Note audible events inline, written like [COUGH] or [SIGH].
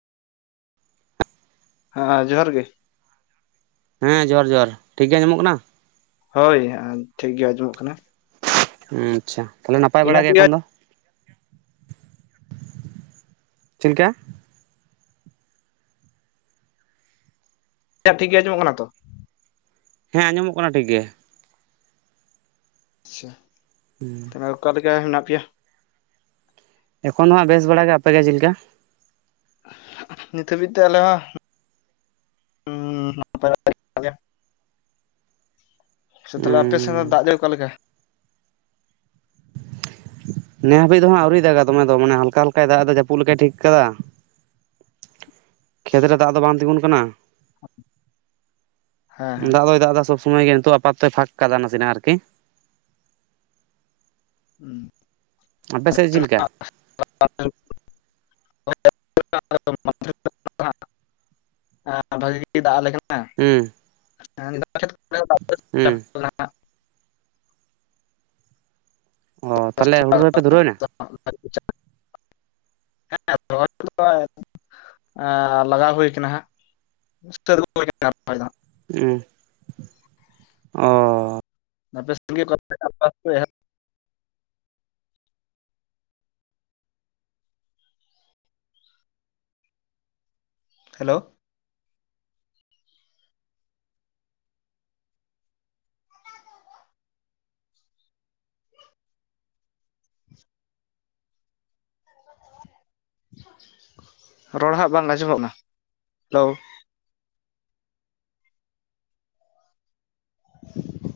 ᱦᱮᱸ ᱡᱚᱦᱟᱨ ᱜᱮ, ᱦᱮᱸ ᱡᱚᱦᱟᱨ ᱡᱚᱦᱟᱨ, ᱴᱷᱤᱠ ᱜᱮ ᱟᱸᱡᱚᱢᱚᱜ ᱠᱟᱱᱟ? ᱦᱳᱭ ᱴᱷᱤᱠ ᱜᱮ ᱟᱸᱡᱚᱢᱚᱜ ᱠᱟᱱᱟ᱾ ᱟᱪᱪᱷᱟ ᱛᱟᱦᱞᱮ ᱱᱟᱯᱟᱭ ᱵᱟᱲᱟ ᱤᱧᱟᱹᱜ ᱜᱮ ᱴᱷᱤᱠ ᱮᱠᱷᱚᱱ ᱫᱚ? ᱪᱮᱫ ᱞᱮᱠᱟ! ᱤᱧᱟᱜ ᱴᱷᱤᱠ ᱜᱮ ᱟᱸᱡᱚᱢᱚᱜ ᱠᱟᱱᱟ ᱛᱚ? ᱦᱮᱸ ᱟᱸᱡᱚᱢᱚᱜ ᱠᱟᱱᱟ ᱴᱷᱤᱠ ᱜᱮ ᱾ ᱟᱪᱪᱷᱟ, ᱦᱩᱸ, ᱚᱱᱟ ᱚᱠᱟ ᱨᱮᱜᱮ ᱮᱱᱟ ᱯᱮᱭᱟ? ᱮᱠᱷᱚᱱ ᱫᱚ ᱦᱟᱸᱜ ᱵᱮᱥ ᱵᱟᱲᱟ ᱜᱮ ᱟᱯᱮ ᱜᱮ ᱡᱤ ᱞᱮᱠᱟ? ᱱᱤᱛ ᱦᱟᱹᱵᱤᱡ ᱛᱮ ᱟᱞᱮ [INAUDIBLE] ᱥᱮ ᱛᱟᱦᱚᱞᱮ ᱟᱯᱮ ᱥᱮᱱ ᱫᱚ ᱫᱟᱜ ᱜᱮ ᱚᱠᱟ ᱞᱮᱠᱟ? [UNINTELLIGIBLE] ᱱᱮ ᱦᱟᱹᱵᱤᱡ ᱫᱚ ᱦᱟᱸᱜ ᱟᱹᱣᱨᱤ ᱫᱟᱜᱟ ᱫᱚᱢᱮ ᱫᱚ ᱢᱟᱱᱮ ᱦᱟᱞᱠᱟ ᱦᱟᱞᱠᱟᱭ ᱫᱟᱜ-ᱫᱟ ᱡᱟᱹᱯᱩᱫ ᱞᱮᱠᱟᱭ ᱴᱷᱤᱠ ᱠᱟᱫᱟ ᱾ ᱠᱷᱮᱛ ᱨᱮ ᱫᱟᱜ ᱫᱚ ᱵᱟᱝ ᱛᱤᱸᱜᱩᱱ ᱠᱟᱱᱟ, ᱦᱮᱸ ᱦᱮᱸ ᱫᱟᱜ ᱫᱚᱭ ᱫᱟᱜ ᱮᱫᱟ ᱥᱚᱵᱽ ᱥᱚᱢᱚᱭ ᱜᱮ ᱱᱤᱛᱚᱜ ᱟᱯᱟᱛᱚᱛᱚᱭ ᱯᱷᱟᱸᱠ ᱠᱟᱫᱟ ᱱᱟᱥᱮ ᱱᱟᱜ ᱟᱨᱠᱤ, ᱦᱩᱸ, ᱟᱯᱮ ᱥᱮᱫ ᱡᱤ ᱞᱮᱠᱟ? [INAUDIBLE] ᱦᱮᱸ ᱵᱷᱟᱹᱜᱮ ᱜᱮ ᱫᱟᱜ ᱟᱞᱮ ᱠᱟᱱᱟ ᱾ ᱦᱩᱸ, ᱦᱩᱸ [INAUDIBLE] ᱚ ᱛᱟᱦᱞᱮ ᱦᱩᱲᱩ ᱨᱚᱦᱚᱭ ᱯᱮ ᱫᱷᱩᱨᱟᱹᱣ ᱮᱱᱟ? [INAUDIBLE] [INAUDIBLE] ᱦᱮᱸ ᱞᱟᱜᱟᱣ ᱦᱳᱭ ᱠᱟᱱᱟ ᱦᱟᱸᱜ, [INAUDIBLE] ᱦᱩᱸ, ᱟᱯᱮ [INAUDIBLE] ᱦᱮᱞᱳ, ᱨᱚᱲ ᱦᱟᱸᱜ ᱵᱟᱝ ᱟᱸᱡᱚᱢᱚᱜ-ᱱᱟ, ᱦᱮᱞᱳ [INAUDIBLE]